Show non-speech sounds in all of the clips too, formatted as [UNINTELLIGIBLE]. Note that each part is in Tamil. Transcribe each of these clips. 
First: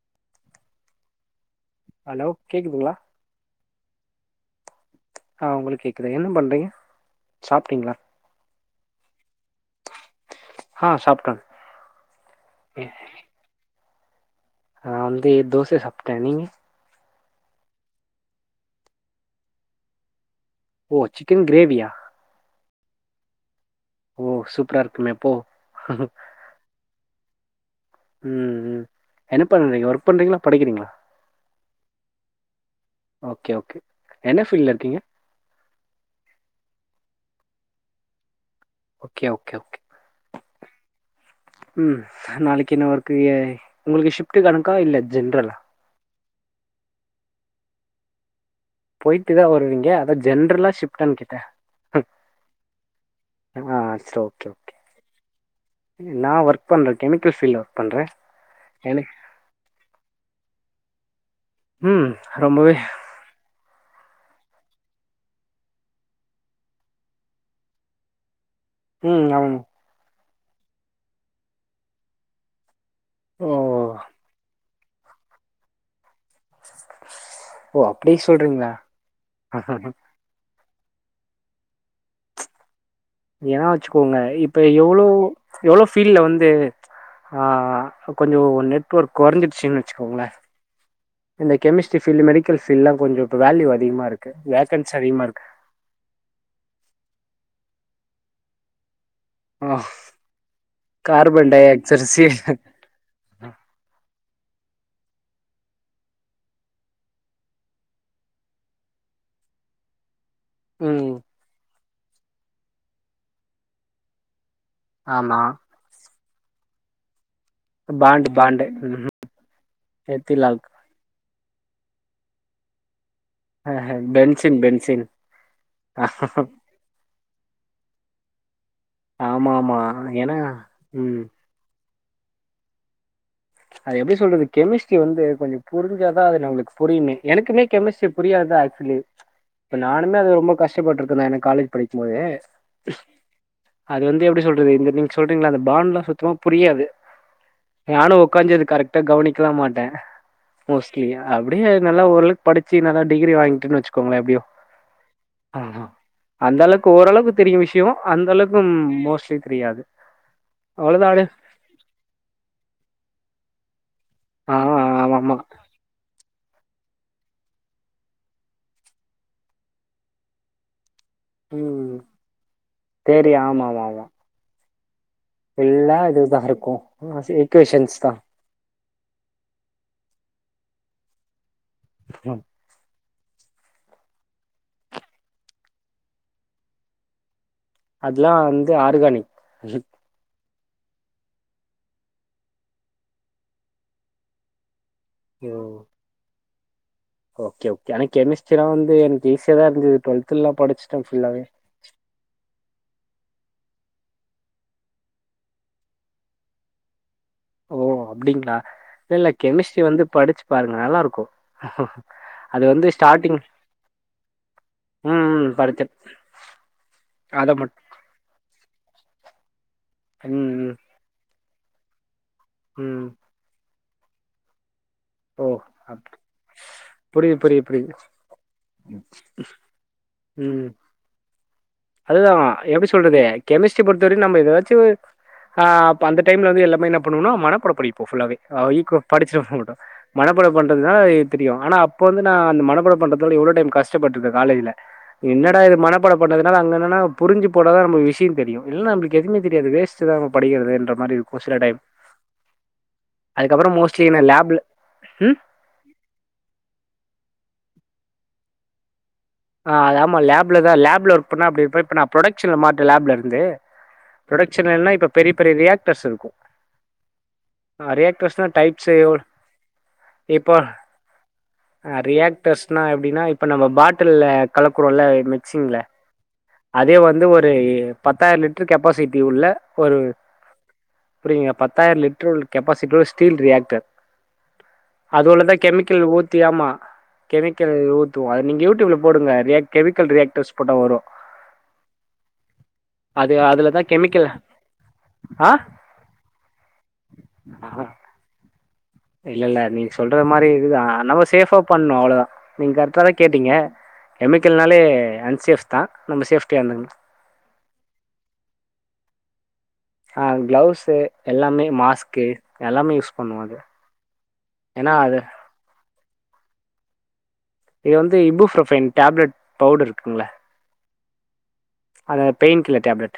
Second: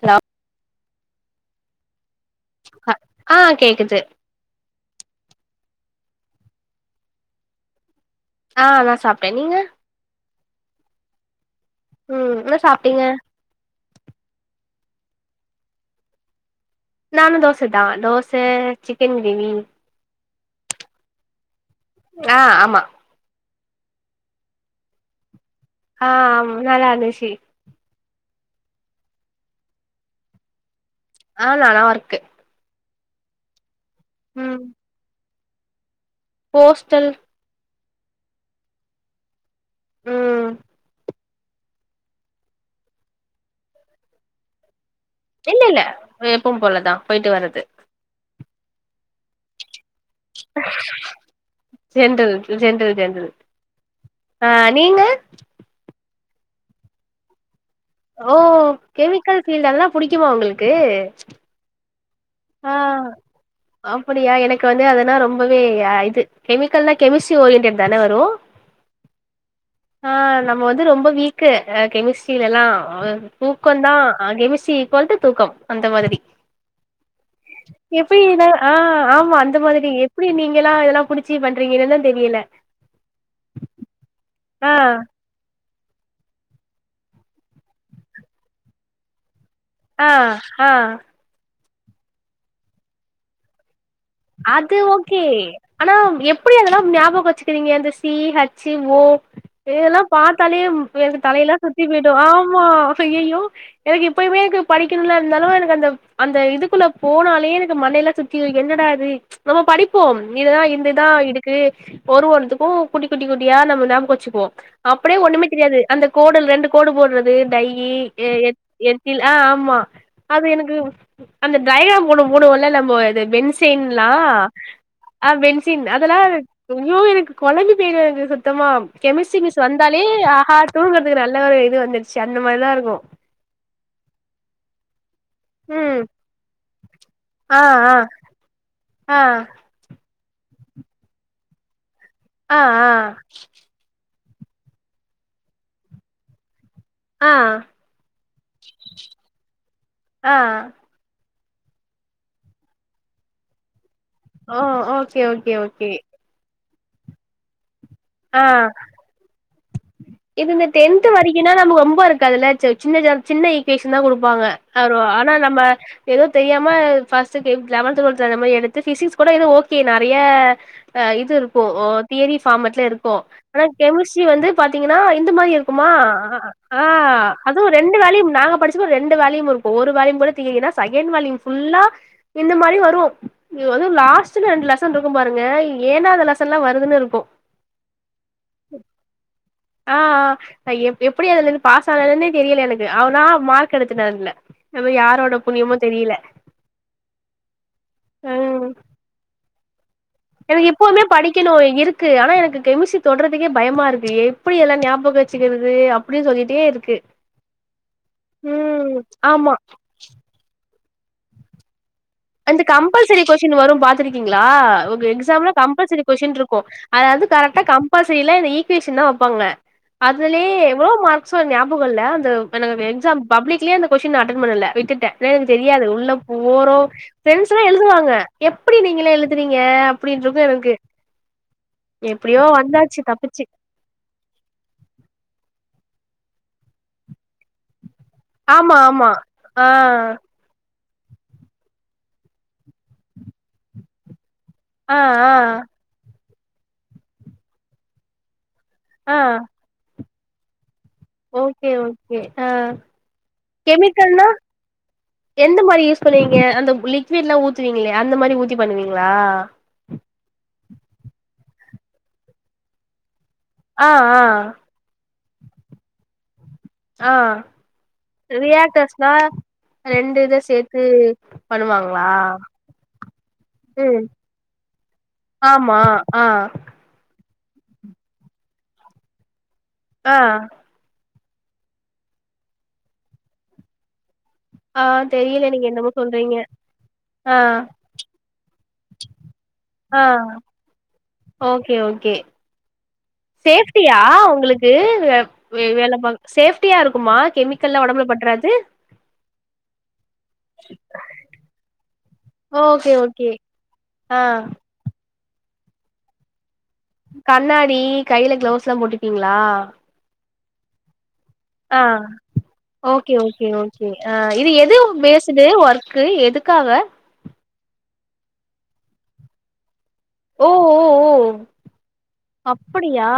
ஹலோ ஹலோ கேக்குதுங்களா ஆ கேக்குது ஆ உங்களுக்கு கேக்தா என்ன பண்றீங்க சாப்ட்டீங்களா ஆ நா சாப்ட்டே நீங்க ஆ சாப்டங் ம் என்ன சாப்ட்டீங்க நா வந்து தோச சாப்ட்டே நீங்க நானு தோச தா தோச சிக்கன் கெவி ஓ சிக்கன் கிரேவியா ஆ ஆமா ஓ சூப்ரா இருக்குமே எப்போ ஆ ஆமா நல்லாருந்துஷி ம் ம் என்ன பண்றீங்க ஒர்க் பண்றீங்ளா படிக்கிறீங்களா நானா நா ஒர்க்கு ஓக்கே ஓக்கே என்ன ம் ஃபீல்ல இருக்கீங்க போஸ்டல் ஓக்கே ஓக்கே ஓக்கே ம் ம் நாளக்கி என்ன ஒர்க்கு உங்களுக்கு ஷிஃப்ட்டு கணக்கா இல்ல ஜென்ரலா ரு எப்பும் போலதா போய்ட்டு வரது போய்ட்டு தா வருவிங்க அதா ஜென்ரலா ஷிஃப்டானு கேட்டே ஜென்ரல் இது ஜென்ரல் ஜென்ரல் ஆ சரி ஓகே ஆ ஓகே நீங்க நா ஒர்க் பண்ற கெமிக்கல் ஃபீல்ல ஒர்க் பண்ற எனக் கல் ஃபீல்டெல்லா புடிக்குமா உங்களுக்கு ம் ஆ ரொம்பவே அப்படியா எனக்கு வந்து அதுனா ரொம்பவே அ இது கெமிக்கல்னா கெமிஸ்டி ஓரியன்டட் தான வரு ம் ஆமா ஆ நம்ம வந்து ரொம்ப வீக்கு ஆ கெமிஸ் கெமிஸ்ரி எல்லா ஆ ஓ தூக்கோந்தா ஆ கெமிஸ்ரி இகுவால்ட்டு தூக்கம் அந்த மாதிரி ஓ அப்டி எப்டினா சொல்றீங்களா? ஆ ஆமா அந்த மாதிரி எப்டி நீங்கல்லா இதெல்லா புடிச்சு பண்றீங்கன்னுதா தெரியல ஞாவச்சுக்கோங்க இப்ப ஆ எவ்வளோ எவ்ளோ ஃபீல்ல வந்து ஆ கொஞ்சூ நெட்ஒர்க் கொறஞ்சிடுச்சுன்னு ஆ வச்சுக்கோங்களேன். ஆ இந்த கெமிஸ்ட்ரி ஃபீல்டு மெடிக்கல் பீல்டுல்லா கொஞ்சு இப்ப வேல்யூ அதிகமா இருக்கு அது வேக்கன்ஸி ஓகே அதிகமா இருக்கு ஆனா எப்டி அதெல்லா ஞாபக வச்சுக்கிறீங்க அந்த சி ஹச்சி ஓ ஆ இதெல்லா பாத்தாலே எனக்கு கார்பன் தலையெல்லா டை சுத்தி ஆக்சைடு பொய்டு சி ஆமா அய்யய்யோ எனக்கு இப்பயுமே எனக்கு படிக்கணும்ல இருந்தாலு எனக்கு அந்த அந்த இதுக்குள்ள போனாலே எனக்கு மண்டையெல்லா சுத்தி என்னடாது [UNINTELLIGIBLE] நம்ம படிப்போ இதுதா இந்ததா ம் இதுக்கு ஒருஒன்னுத்துக்கு குட்டி குட்டி குட்டியா நம்ம ஞாபக வச்சுப்போ அப்டியே ஆமா. ஒண்ணுமே தெரியாது அந்த கோடல் ரெண்டு கோடு போடுறது டையி பாண்டு எ பாண்டு ம்ஹ்ம். எத்தில் ஆ ஆமா அது எத்திலால் எனக்கு அந்த டைரகிராம் ஒன்னு போடுவோல்ல நம்மோ அது பென்சு சின்லா பென்சின் பென்சின். ஆ வென்சின் அதெல்லா அய்யோ எனக்கு கொழம்பி பொய்டு எனக்கு சுத்தமா கெமிஸ்டிரி மிஸ் ஆமாமா. வந்தாலே ஏன்னா ஆகா தூங்கறதுக்கு ம் நல்லா ஒரு இது வந்துருச்சி அந்த மாதிரிதா இருக்கு அது எப்டி சொல்றது கெமிஸ்ட்ரி வந்து கொஞ்சு ம் புரிஞ்சாதா அது நம்மளுக்கு புரியுமே ஆ எனக்குமே ஆ கெமிஸ்ட்ரி புரியாதுதா ஆக்சுவலி ஆ இப்ப நானுமே அது ரொம்ப கஷ்டபட்டுருக்கேந்தா எனக்கு காலேஜ் படிக்கு போது ஆ ஆ அது வந்து எப்டி சொல்றது இந்த நீங்க சொல்றீங்களா அந்த பான்ட்லா சுத்தமா புரியாது ஆ ஆ நானு கரெக்ட்டா கவனிக்கலா மாட்டே ஆ மோஸ்ட்லி அப்டியே நல்ல ஓரளவுக்கு படிச்சு நல்லா டிகிரி வாங்கிட்டுன்னு வச்சுக் அவங்களா எப்டியோ ஓ ஓகே ஓகே ஆ ஆ ஓகே அந்த அளவுக்கு ஓரளவுக்கு தெரியு விஷயோ அந்த ஆ அளவுக்கு மோஸ்லி தெரியாது இது இந்த டென்த் அவ்ளோதாடு வரைக்குனா நமக்கு ரொம்ப இருக்காதுல சி சின்ன சின்ன ஈ ஈகுவேசன் தா குடுப்பாங்க ஆ ஆமா ஆனா ஆமா நம்ம ஏதோ தெரியாம பஸ்ட்டு லெவன்த் டுவெல்த் அந்த மாதிரி எடுத்து பிசிக்ஸ் கூட எதோ ஓக்கே நறைய ஆ இது இருக்கு ம் தியரி பார்மட்டுல இருக்கு தெரி ஆனா ஆமா ஆமா ஆமா கெமிஸ்ட்ரி வந்து ஏனா இந்த மாரி இருக்குமா ஃபுல்லா இதுதா இருக்கு ஆ அது ரெண்டு ஈக்குவேஷன்ஸ் தா வாலிம் நாங்க படிச் மேக்சிமம் ரெண்டு வாலிம் இருக்கு ஒரு வாலிம் கூட திங்கன்னா செகண்ட் வாலிம் புல்லா இந்த மாதிரி வரு இது வந்து லாஸ்ட் ரெண்டு லெசன் இருக்கு பாருங்க ஏனா இந்த லெசன்லா வருதுன்னு இருக்கு அதெல்லா வந்து ஆர்கானிக் ஆ ஆ எப்டி அதுல இருந்து பாஸ் ஆனதுன்னே தெரியல எனக்கு ஆனா மார்க் எடுத்துட்ட அதுல நம்ம யாரோட புண்ணியமோ தெரியல ஓக்கே ஓக்கே ஆனா கெமிஸ்ட்ரி எல்லா ம் வந்து எனக்கு இசியா தா இருந்து டுவல்த் எனக்கு எப்போதுமே படிக்கணு இருக் கு ஆனா எனக்கு கெமிஸ்ரி தொடுறதுக்கே பயமா இருக்கு எப்டி எல்லா ஞாபக வச்சுக்கிறது அப்டின்னு சொல்லிட்டே இருக்கு ஓ அப்டிங்களா ம் இல்ல இல்ல ஆமா கெமிஸ்ட்ரி வந்து படிச்சு பாருங்க நல்லாருக்கு அந்த கம்பல்சரி கொஸ்டின் வரு பாத்திருக்கீங்களா உங்க ம், ம். எக்ஸாம்ல படிச்சேன். கம்பல்சரி கொஸ்டின் இருக்கு அதாவது அத கரெக்டா மட் கம் அப்பாசைல இந்த ஈக்குவேஷன் தா வெப்பாங்க ம், அதுலேயே ம், எவ்ளோ மார்க்ஸோ ஞாபகமில்ல அந்த எனக்கு ம். எக்ஸாம் பப்ளிக்லயே அந்த கொஸ்டின் அட்டன் பண்ணல விட்டுட்டே ஏனா ஓ! எனக்கு தெரியாது அப் உள்ள போறோ புரியுது பிரண்ட்ஸ்சுனா புரியுது புரியுது. எழுதுவாங்க எப்டி நீங்களே எழுதுறீங்க அப்டின்ட்ருக்கு எனக்கு அதுதா எப்டியோ எப்டி வந்தாச்சு சொல்றது தப்பிச்சு கெமிஸ் பொறுத்தவரைக்கும் நம்ம ஏதாச்சு அ அப் அந்த டைம்ல வந்து எல்லாமே என்ன பண்ணுனா மனப்பாடோ படி ப்பு புல்லாவே ஆ ஆமா ஈகோ ஆமா படிச்சிருவ ஆ ஓங்கட்டு மனப் படம் பண்றதுதா ஏ தெரியு ஆனா அப்ப வந்து நா அந்த மனபாடோ பண்றதோட எவ்ளோ டைம் கஷ்டப்பட்டுட்ட காலேஜில ஆ ஆ என்னடா இது மனப்பாட பண்ணதுனால அங்க என்னா புரிஞ்சி போடாதா நமக்கு விஷ்யோ தெரியு இல்லனா ஆ நமக்கு எதுமே தெரியாது வேஸ் ட்டுதா நம்மோ படிடுகிறதே என்றப் மாறி இருக்கு சில ஓகே டைம் ஓகே ஆ அதுக்கப்ரோம் மோஸ்லி என்ன லேப்ல இந்த மாறி யூஸ் பண்ணுவீங்க அந்த லிக்விடுலா ஊத்துவீங்களே அந்த மாறி ஊத்தி பண்ணுவீங்ளா ஆ ஆமா லேப்ல தா லேப்ல ஒர்க் பண்ணா அப்டி இருப்ப இப்போ நா புரொடக்ஷன் ல மாற்ட‌ லேப்ல இருந்து ஆ ஆ புரொடக்ஷனல்லா இப்ப பெரிய பெரிய ரியாக்டர்ஸ் இருக்கு ஆ ஆரே பிரசாத் டைப்ஸ் ரியாக்டர்ஸ்னா செய்யோடு ரெண்டு இத இப்போ சேத்து அ பண்ணுவாங்களா ரியாக்டர்ஸ்னா எப்டின்னா இப்ப நம்ம பாட் ம் டில்ல கலக்குரோல மிக்சிங்ல ஆமா ஆ அதே வந்து ஒரு பத்தாயிரோ லிட்டர் கெப்பாசிட்டி உள்ள ஒரு ஆ புரிங்க பத்தாயிர லிட்டரு கெப்பாசிட்டி உள்ள ஸ்டீல் ரியாக்டர் ஆ அது உள்ள தெரியல தா நீங்க என்னமோ கெமிக்கல் சொல்றீங்க ஊத்தி ஆமா ஆ கெமிக்கல் ஊத்துவோ அது நீங்க உட் உள்ள போடுங்க ஆ கெமிக்கல் ரியாக்டர்ஸ் போட்ட வரு அது அதுலதா சேஃப்ட்டியா கெமிக்கல் உங்ளுக்கு ஆ வே வேல பாக் சேஃப்டியா இருக்குமா கெமிக்கல்லா ஒடம்புல பட்றாது இல்ல இல்ல நீங்க சொல்ற மாறி இதுதா நம்ம சேஃபா பண்ணோ அவ்ளோ தா நீங்க ஓகே கரெக்டா தா ஓகே கேட்டீங்க ஆ கெமிக்கல்னாலே அன்சேஃப் தா நம்ம சேஃப்டியா இருந்துங்கணு கண்ணாடி கைல கிளவுஸ்லா போட்டுப்பீங்ளா ஆ கிளவுஸு எல்லாமே ஆ மாஸ்க்கு எல்லாமே ஓகே யூஸ் பண்ணுவோ ஓகே அது ஓகே ஆ இது ஏன்னா எதும் அது பேசிடு ஒர்க் க்கு எதுக்காக இது வந்து இபுஃப்ரொபைன் டேப்லட் பவுடர் இருக்குங்கள அது பெயின் கில்லர் அப்டியா டேப்லெட்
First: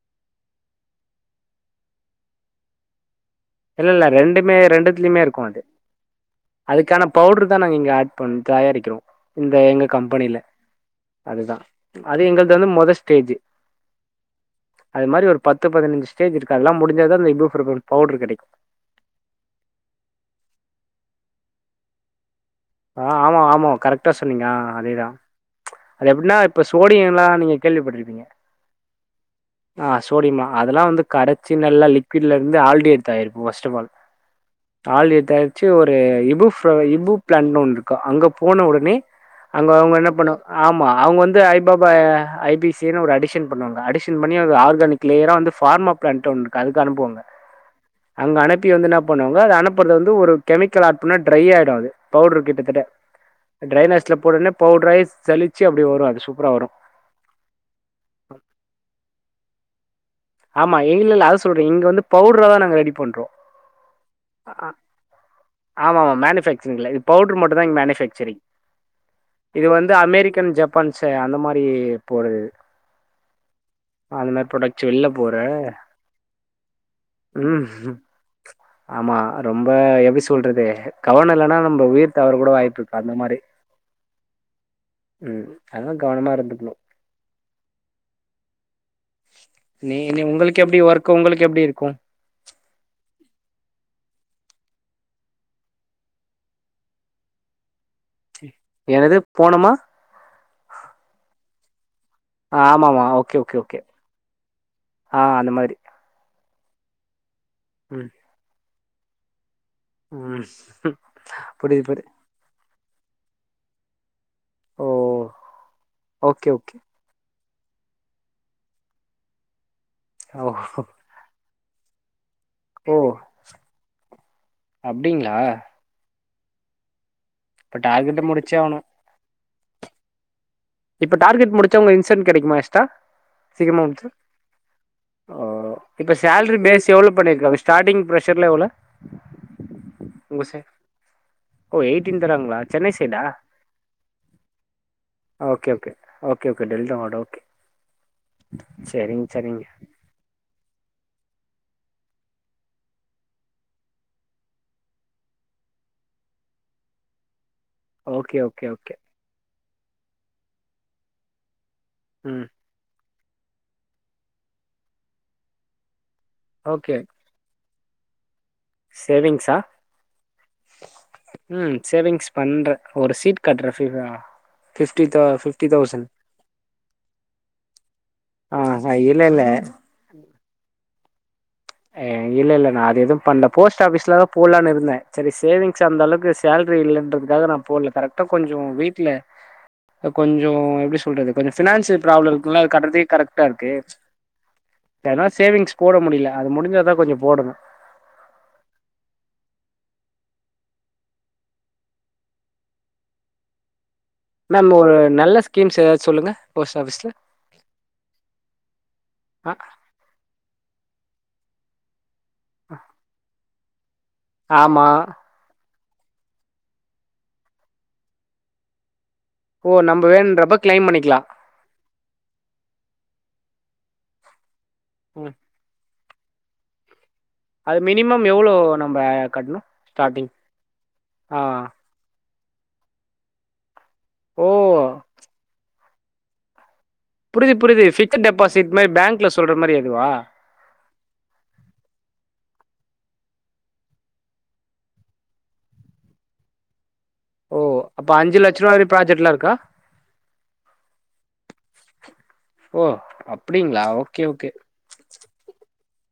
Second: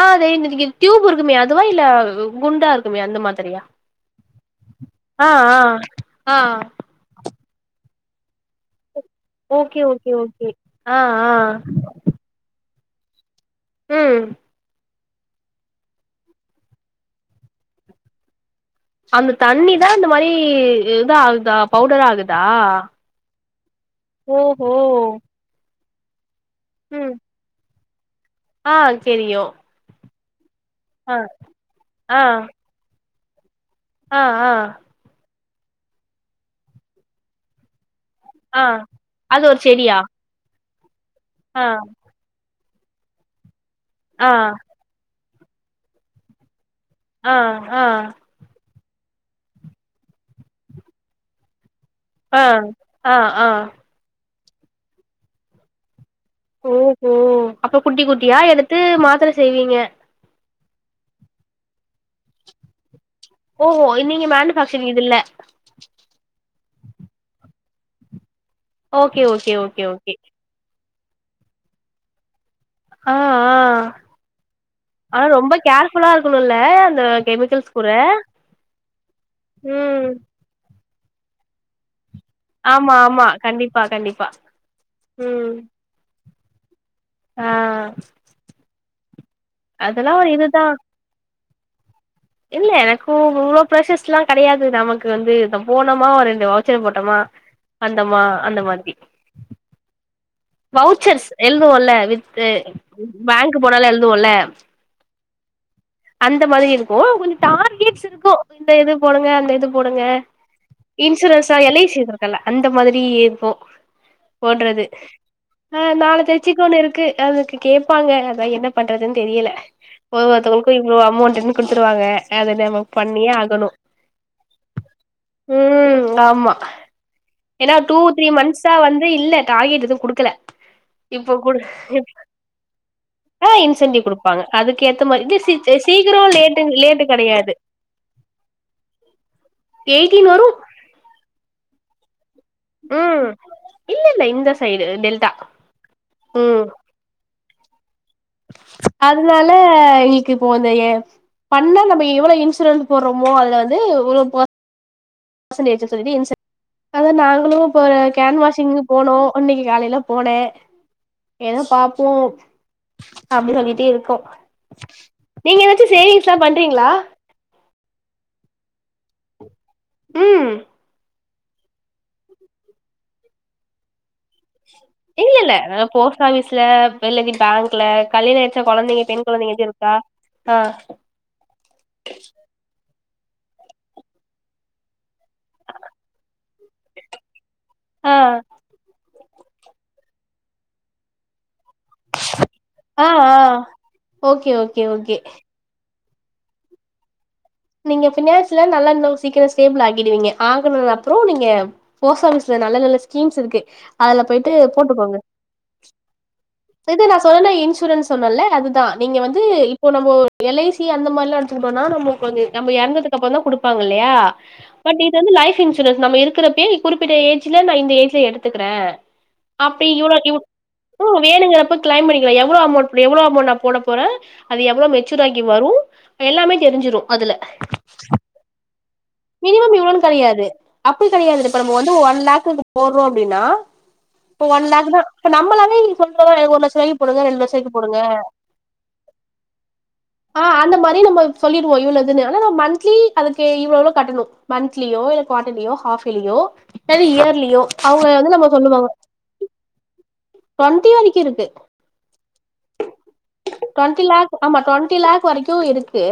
ஆ அதே டியூப் இருக்குமே அதுவா இல்ல குண்டா இருக்குமா அந்த மாதிரியா இல்ல இல்ல ரெண்டுமே ரெண்டுத்துலியுமே ஆ இருக்கு ஆ அது ஆ அதுக்கான பவுடர் தா நாங்க இங்கே ஆட் பண்ண தயாரிக்கிறோ இந்த ஓகே எங்க ஓகே கம்பெனியில ஓகே ஆ ஆ அதுதா அது எங்கள்ட‌ வந்து முத ஸ்டேஜு ம் அது மாறி ஒரு பத்து பதினஞ்சி ஸ்டேஜ் இருக்கு அதெல்லா முடிஞ்ச அந்த இஃபோ பிரமோட் பவுடர் கெடைக்கு அந்த தண்ணிதா இந்த மாறி இத ஆகுதா பவுடர் ஆகுதா ஆ ஆமா ஆமா கரெக்டா சொன்னீங்க ஓஹோ அதே தா அது எப்டினா இப்ப ம் சோடியல்லா நீங்க கேள்விப்பட்ருப்பீங்க ஆ தெரியு ஆ சோடியமா அதெல்லா வந்து ஆ கரைச்சி நல்லா ஆ லிக்விட்ல இருந்து ஆல்டேட் தயாரிப்பு ஃபர்ஸ்ட் ஆஃப் பால் ஆ ஆ ஆழு இதாயிச்சி ஒரு இபுப் ஃப் இபு பிளான்னு ஒன்னு இருக்கு அங்க ஆ போன உடனே அது ஒரு அங்க அவங்க செடியா என்ன பண்ணுவா ஆமா அவங்க வந்து ஐ ஆ பாபா ஐ பி சினு ஒரு அடிஷன் பண்ணுவாங்க அடிஷன் ஆ பண்ணி ஒரு ஆர்கானிக் கிளியரா வந்து ஃபார்மா பிளான்ட்ருக்கு அதுக்கு அனுப்புவாங்க ஆ ஆ அங்க அனுப் ப்பி வந்து இன்னா பண்ணுவாங்க அனுப்புறது வந்து ஒரு கெமிக்கல் ஆப்ல ட்ரை ஆயிடும் அது பவுட்ரு ஆ கிட்டத்தட்ட ஆ ஆ ட்ரை நைஸ்ல போட்டோனா பவுட்ராய் சலிச்சு அப்டி வரும் அது சூப்பரா வரும் ஓ ஓ அப்ப குட்டி குட்டியா எடுத்து மாத்திர செய்வீங்க ஆமா எதுவ்மே இல்ல அவ் சொல்றே இங்க வந்து பவுட்ரா தா நாங்க ரெடி பண்றோம் ஓஹோ நீங்க மேனுஃபேக்சரிங் இது இல்ல ஆமா ஆமா மேனுஃபேக்சரிங்ள இது பவுட்ரு மட்டும் தா இங்க மேனுஃபேக்சரிங் ஓகே ஓகே இது ஓகே வந்து ஓகே அமெரிக்கன் ஜப் பான்சு அந்த மாரி போறதது ஆ ஆ அந்த மாரி புரொடக்ஷன் எல்லா ஆனா ரொம்ப கேர்ஃபுல்லா இருக்கனுல்ல அந்த ம் கெமிக்கல்ஸ் கூட ஆமா ரொம்ப ம் எப்டி சொல்றது கவன இல்லன்னா நம்ப உயிர் தவர கூட ஆமா வாய்ப்புக்கு அந்த ஆமா மாரி கண்டிப்பா கண்டிப்பா ம் அதா கவனமா இருந்துக்கணு ஆ நீ அதெல்லா இனி ஒரு உங்களுக்கு இதுதா எப்டி ஒர்க்கு உங்களுக்கு எப்டி இருக்கும் இல்ல எனக்கும் இவ்ளோ ஃப்ரஷர்ஸ்ல்லா கெடயாது நமக்கு வந்து போனோமா ஒரு ரெண்டு வவுச்சர போட்டமா வந்தமா அந்த மாதிரி எனது போனமா வவுச்சர்ஸ் எழுதுவோல வித் இது ஆமாமா ஓகே ஓகே பேங்க்கு ஓகே போனாலா எழுதுவோல ஆ அந்த மாதிரி அந்த மாரி இருக்கும் கொஞ்சம் டார்கெட்ஸ் ம் இருக்கும் இந்த இது போடுங்க அந்த இது போடுங்க ம் இன்சூரன்ஸா எல் ஐ புரியுது சி புரியுது கல அந்த மாதிரி இருக்கும் போட்றது ஓ ஆ நாலு ஓகே தெரிச்சிக்கு ஓகே ஒன்னு இருக்கு அதுக்கு கேப்பாங்க அதா என்ன பண்றதுன் தெரியல ஒரு ஓ ஒருத்தவங்களுக்கும் இவ்ளோ அமவ்ண்ட்டுன்னு குடுத்துருவாங்க அவ் நாமோ ஓ பண்ணியே ஆகணு அப்டிங்களா ம் ஆமா ஏன்னா இப்ப டூ டார்கெட்ட த்ரீ முடிச்சே மந்த்ஸா ஆகணு வந்து இல்ல டார்கெட் எதுவும் குடுக்கல இப்ப இப்போ டார்கெட் குடு முடிச்ச உங்க இன்சன்ட கெடைக்குமா எஸ்ட்டா ஆ இன்சென்டிவ் குடுப்பாங்க அதுக்கு ஏத்த மாரி இது ஓ சீக் இப்ப சீக்கிரம் சேலரி லேட்டு பேஸ் லேட்டு எவ்ளோ கடையாது பண்ணிருக்காங்க ஸ்டார்டிங் ஃப்ரெஷர்லா எவ்ளோ எயிட்டின் வரு உங்க சே ஓ எயிட்டின் தராங்ளா ம் இல்ல இல்ல இந்த side delta okay okay okay okay delta மோட ஓகே சரிங்க அதுனால சரிங்க எங் க்கு இப்போ வந்து ஏ பண்ணா நம்போ எவ்வளோ இன்சூரன்ஸ் போட்றோமோ அதுல வந்து ஒரு ப பர்ச்சன்டேஜ்ஜி சொல்லி இன்சென் ஏன்னா நாங்களும் போனோ okay can okay washing okay போனோம் உன்னைக்கு காலையில போன எதோ பாப்போ ம் அப்டி சொல்லிட்டே இருக்கோ நீங்க எதாச்சு சேவிங்ஸ்ல்லா பண்றீங்ளா சேவிங்ஸ்ஸா ம் ம் சேவிங்ஸ் பண்ற ஒரு சீட் கட்ற [UNINTELLIGIBLE] இல்ல இல்ல போஸ்ட் ஆஃபிஸ்ல வெள்ளதி பேங்க்ல கல்யாண் ஆ ஆயிச்சினா கொழந்தைங்க பெண் இல்லை இல்லை கொழந்தைங்க எது இருக்கா ஆ இல்ல இல்ல நா அது எதுவும் பண்ல போஸ்ட் ஆஃபீஸ்ல தா போல்லான் இருந்த சேரி சேவிங்ஸ் அந்தளவுக்கு சேல்ரி இல்லன்றதுக்காக நா போல்ல ஆ கரெக்ட்டா கொஞ்சோ வீட்ல கொஞ்சோ எப்டி சொல்றது கொஞ்ச ஃபினான்சு ப்ராப்ளம் இருக்குல அத கற்றதே ஆ ஆ கரெக்டா இருக்கு ஓகே ஓகே ஓகே எதனா சேவிங்ஸ் போட முடில அது முடிஞ்சா தா கொஞ்ச போடணு நீங்க ஃபினான்ஸ்ல நல்லா இன்னோ சீக்கிர ஸ்டேபிள் ஆகிடுவீங்க ஆகுனது அப்பறோ நீங்க பேஸ்டு ஆஃபீஸ்ல நல்ல நல்ல ஸ்கீம்ஸ் இருக்கு அதுல போயிட்டு மேம் ஒரு போட்டுக்கோங்க நல்ல ஸ்கீம்ஸ் ஏதாச்சு சொல்லுங்க போஸ்ட் இது ஆஃபீஸ்ல நா சொல்லன இன்சூரன்ஸ் சொன்னல அதுதா நீங்க வந்து ஆ இ இப்போ நம்போ எல்ஐசி அந்த மாரிலா எடுத்துக்கிட்டோனா நம்ம கொஞ்ச நம்ம இறந்ததுக்கு அப்புற தா குடுப்பாங்க இல்லையா ஆமா பட் இது வந்து லைஃப் இன்சூரன்ஸ் நம்ம இருக்கிறப்பேயே குறிப்பிட்ட ஏஜ்ல நா இந்த ஏஜ்ல எடுத்துக்குறே ஓ அப்டி நம்ம இவ்ளோ இவ் வேணுன்றப்ப கிளைம் ஓ பண்ணிக்கலா வேணுங்கிறப்ப கிளைம் பண்ணிக்கலா எவ்ளோ அமௌன்ட் எவ்ளோ அமௌண் நா போட போறே அது எவ்ளோ ம் மெச்சூராகி வரு எல்லாமே தெரிஞ்சுரு அதுல அது மினிமம் எவ்ளோ நம்ம கட்ணு மினிமம் ஸ்டார்டிங் ஆ து ஒன் லாக்குக்கு போடுறோ அப்டின்னா இப்ப ஓ ஒன் லாக்கு தா இப்ப நம்மளாவே [UNINTELLIGIBLE] எனக்கு ஒரு லட்ச ரூவாய்க்கி புரிது புரிது ஃபிக்ஸ்ட்டு டெபாசிட் மாரி பேங்க்ல சொல்ற மாரி அதுவா ஆ அந்த மாரி நம்ம சொல்லிடுவோ இவ்வளோ இதுனு ஆனா மந்த்லி அதுக்கு இவ்ளோ இவளோ கட்டணு மன்த்லியோ இல்ல குவாட்டலியோ ஹாஃபேலியோ [UNINTELLIGIBLE] த்திலியோ ஓ அவுங்க அப்ப வந்து அஞ்சு நம்ம லட்ச ரூபா வரை சொல்லுவாங்க ப்ராஜெக்ட்லா இருக்கா டொன்டி வரைக்கு இருக்கு ஓ அப்டிங்களா டொன்ட்டி ஓகே லாக் ஓகே ஆமா டொன்ட்டி லாக் வரைக்கு இருக்கு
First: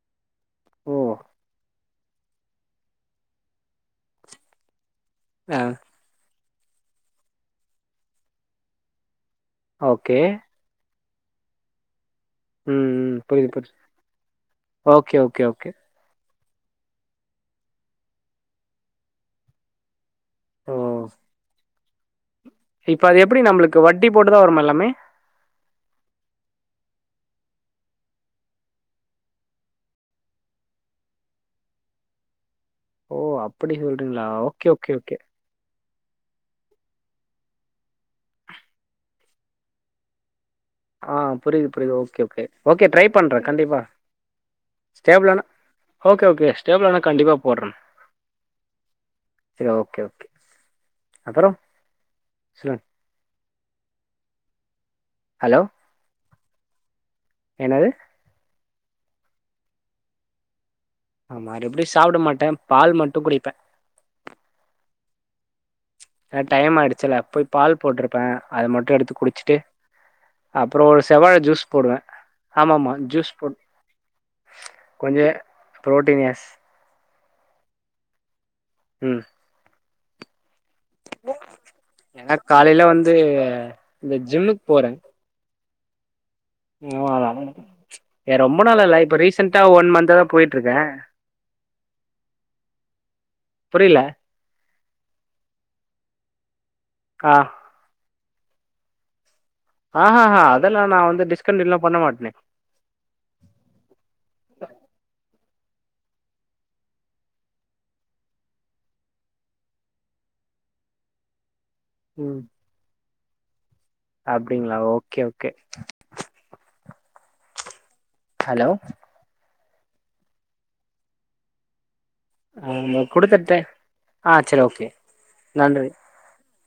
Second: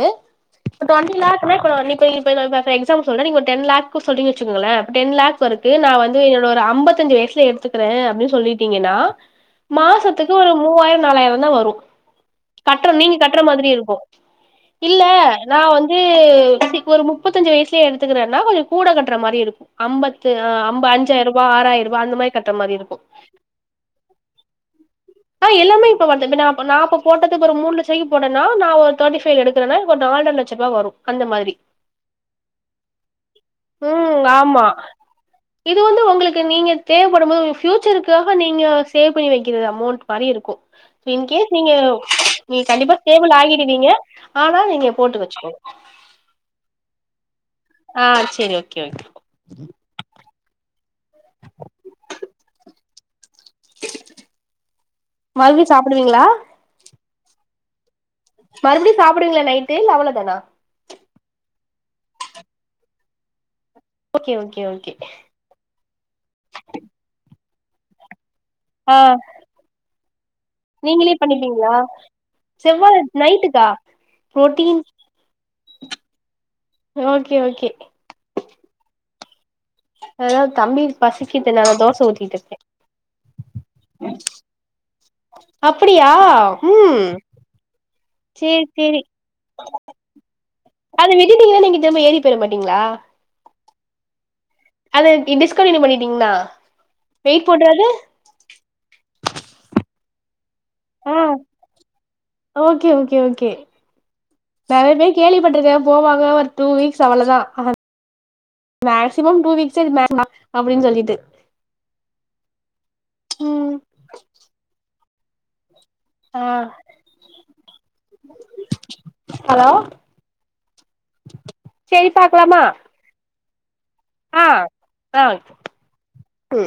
இப்ப ஓ டொன்ட்டி லாக் னா இப்ப நா நிப்ப இப்ப நா இப்ப எக்சாம்ப்ல் சொல்றே நீங்க ஒரு டென் லாக்கு சொல்றீங்கனு வச்சுக்கோங்களே டென் லாக் ப்ப ஆ இருக்கு நா வந்து என்னோர ஐம்பத்தஞ்சு வயசுல எடுத்துக்கறே அப்டின்னு சொல்லிட்டீங்கன்னா ஓகே மாசத்துக்கு ஒரு மூவாயிர நாலாயிர தா வரு ம் கட்ற நீங்க ம் கட்ற புரியுது மாதிரி புரியுது இருக்கு இல்ல ஓகே ஓகே நா ஓகே வந்து இப்ப ஒரு முப்பத்தஞ்சு வயசுலயே எடுத்துக்குறேனா கொஞ்ச கூட கட்ற மாரி இருக்கு அம்ப து அ ஓ அம்ப அஞ்சாயிரூபா ஆறாயிரூபா அந்த மாரி கட்ற மாரி இருக்கு இப்ப அது எப்டி நம்மளுக்கு வட்டி போட்டுதா வருமா எல்லாமே ஆ எல்லாமே இப்ப வந்து இப்ப நா இப்ப போட்டது ஒரு மூணு லட்ச ரூபாய்க்கி போட்டனா நா ஒரு தேர்ட்டி ஃபை எடுக்குறேனா இப்ப நால்ர ல ச்ச ரூவா வரு அந்த மாதிரி ஓ அப்பிடி ம் சொல்றீங்களா ஆமா ஓகே ஓகே ஓகே இது வந்து உங்களுக்கு நீங்க தேவப்படு போது உங்க ஃப்யூச்சருக்காக நீங்க சேவ் பண்ணி வக்கிற அமௌண்டட் மாரி இருக்கு ஆ இன்கேஸ் புரியுது நீங்க புரியுது ஓகே ஓகே நீ ஓகே கண்டிப்பா ட்ரை ஸ்டேபிள் பண்றே கண்டிப்பா ஆகிடுவீங்க ஆனா நீங்க போட்டு ஸ்டேபிளானா வச்சுக்கோங்க ஓகே ஓகே ஸ்டேபிள் ஆனா கண்டிப்பாக போடுறே ஆ சேரி ஓகே ஓகே சேரி ஓகே ஓகே அப்பறோ சொல்லுங் ஹலோ மல்வி சாப்பிடுவீங்களா என்னது மறுபடியு சாப்டுவீங்களா நைட்டு இல்ல அவ்ளோ தானா மறுபடியு சாப்ட மாட்டே பால் மட்டு குடிப்பே ஓகே ஓகே ஓகே அ டைம் ஆயிடுச்சுல போய் பால் போட்டிருப்பே அத ஆ மட்டு எடுத்து குடிச்சுட்டு நீங்களே பண்ணிப்பீங்ளா செவ்வா ஆமாமா ஜூஸ் போட் நைட்டுக்கா ப்ரோட்டீன் கொஞ்ச ப்ரோட்டீன் யெஸ் ஓகே ஓகே ம் ஏதாவது தம்பி பசிக்கிதுனா நா தோச ஏனா ஊத்திட்டுருக்கே காலைல வந்து இந்த ஜிம்முக்கு போறே அப்பிடியா [UNINTELLIGIBLE] ஏ ரொம்ப நாளால்ல சேரி இப்ப ரீசன்டா ஒன் மன்ந்த் தாதா போயிட்டுருக்கே பெற மாட்டீங்களா புரியல அது டிஸ்கன்டினியூ பண்ணிட்டீங்னா ஆ வெயிட் போட்றாது ஆஹஹா அதெல்லா நா ஆ வந்து டிஸ்கன்டினியூல்லா பண்ண மாட்டே ஓகே ஓகே ஓகே நெறைய பேர் கேள்வி பட்ருருக்கே போவாங்க ஒரு டூ வீக்ஸ் அவ்ளோதா மேக்சிமம் டூ வீக்ஸ் [INAUDIBLE] அப்படின்னு சொல்லிட்டு ம் ம் அப்புடிங்களா ஓகே ஓகே ஆ ஹலோ ஹலோ சேரி பாக்கலாம் ம் இந்த குடுத்த டைம் ஆ செரி ஓகே நன்றி க்கு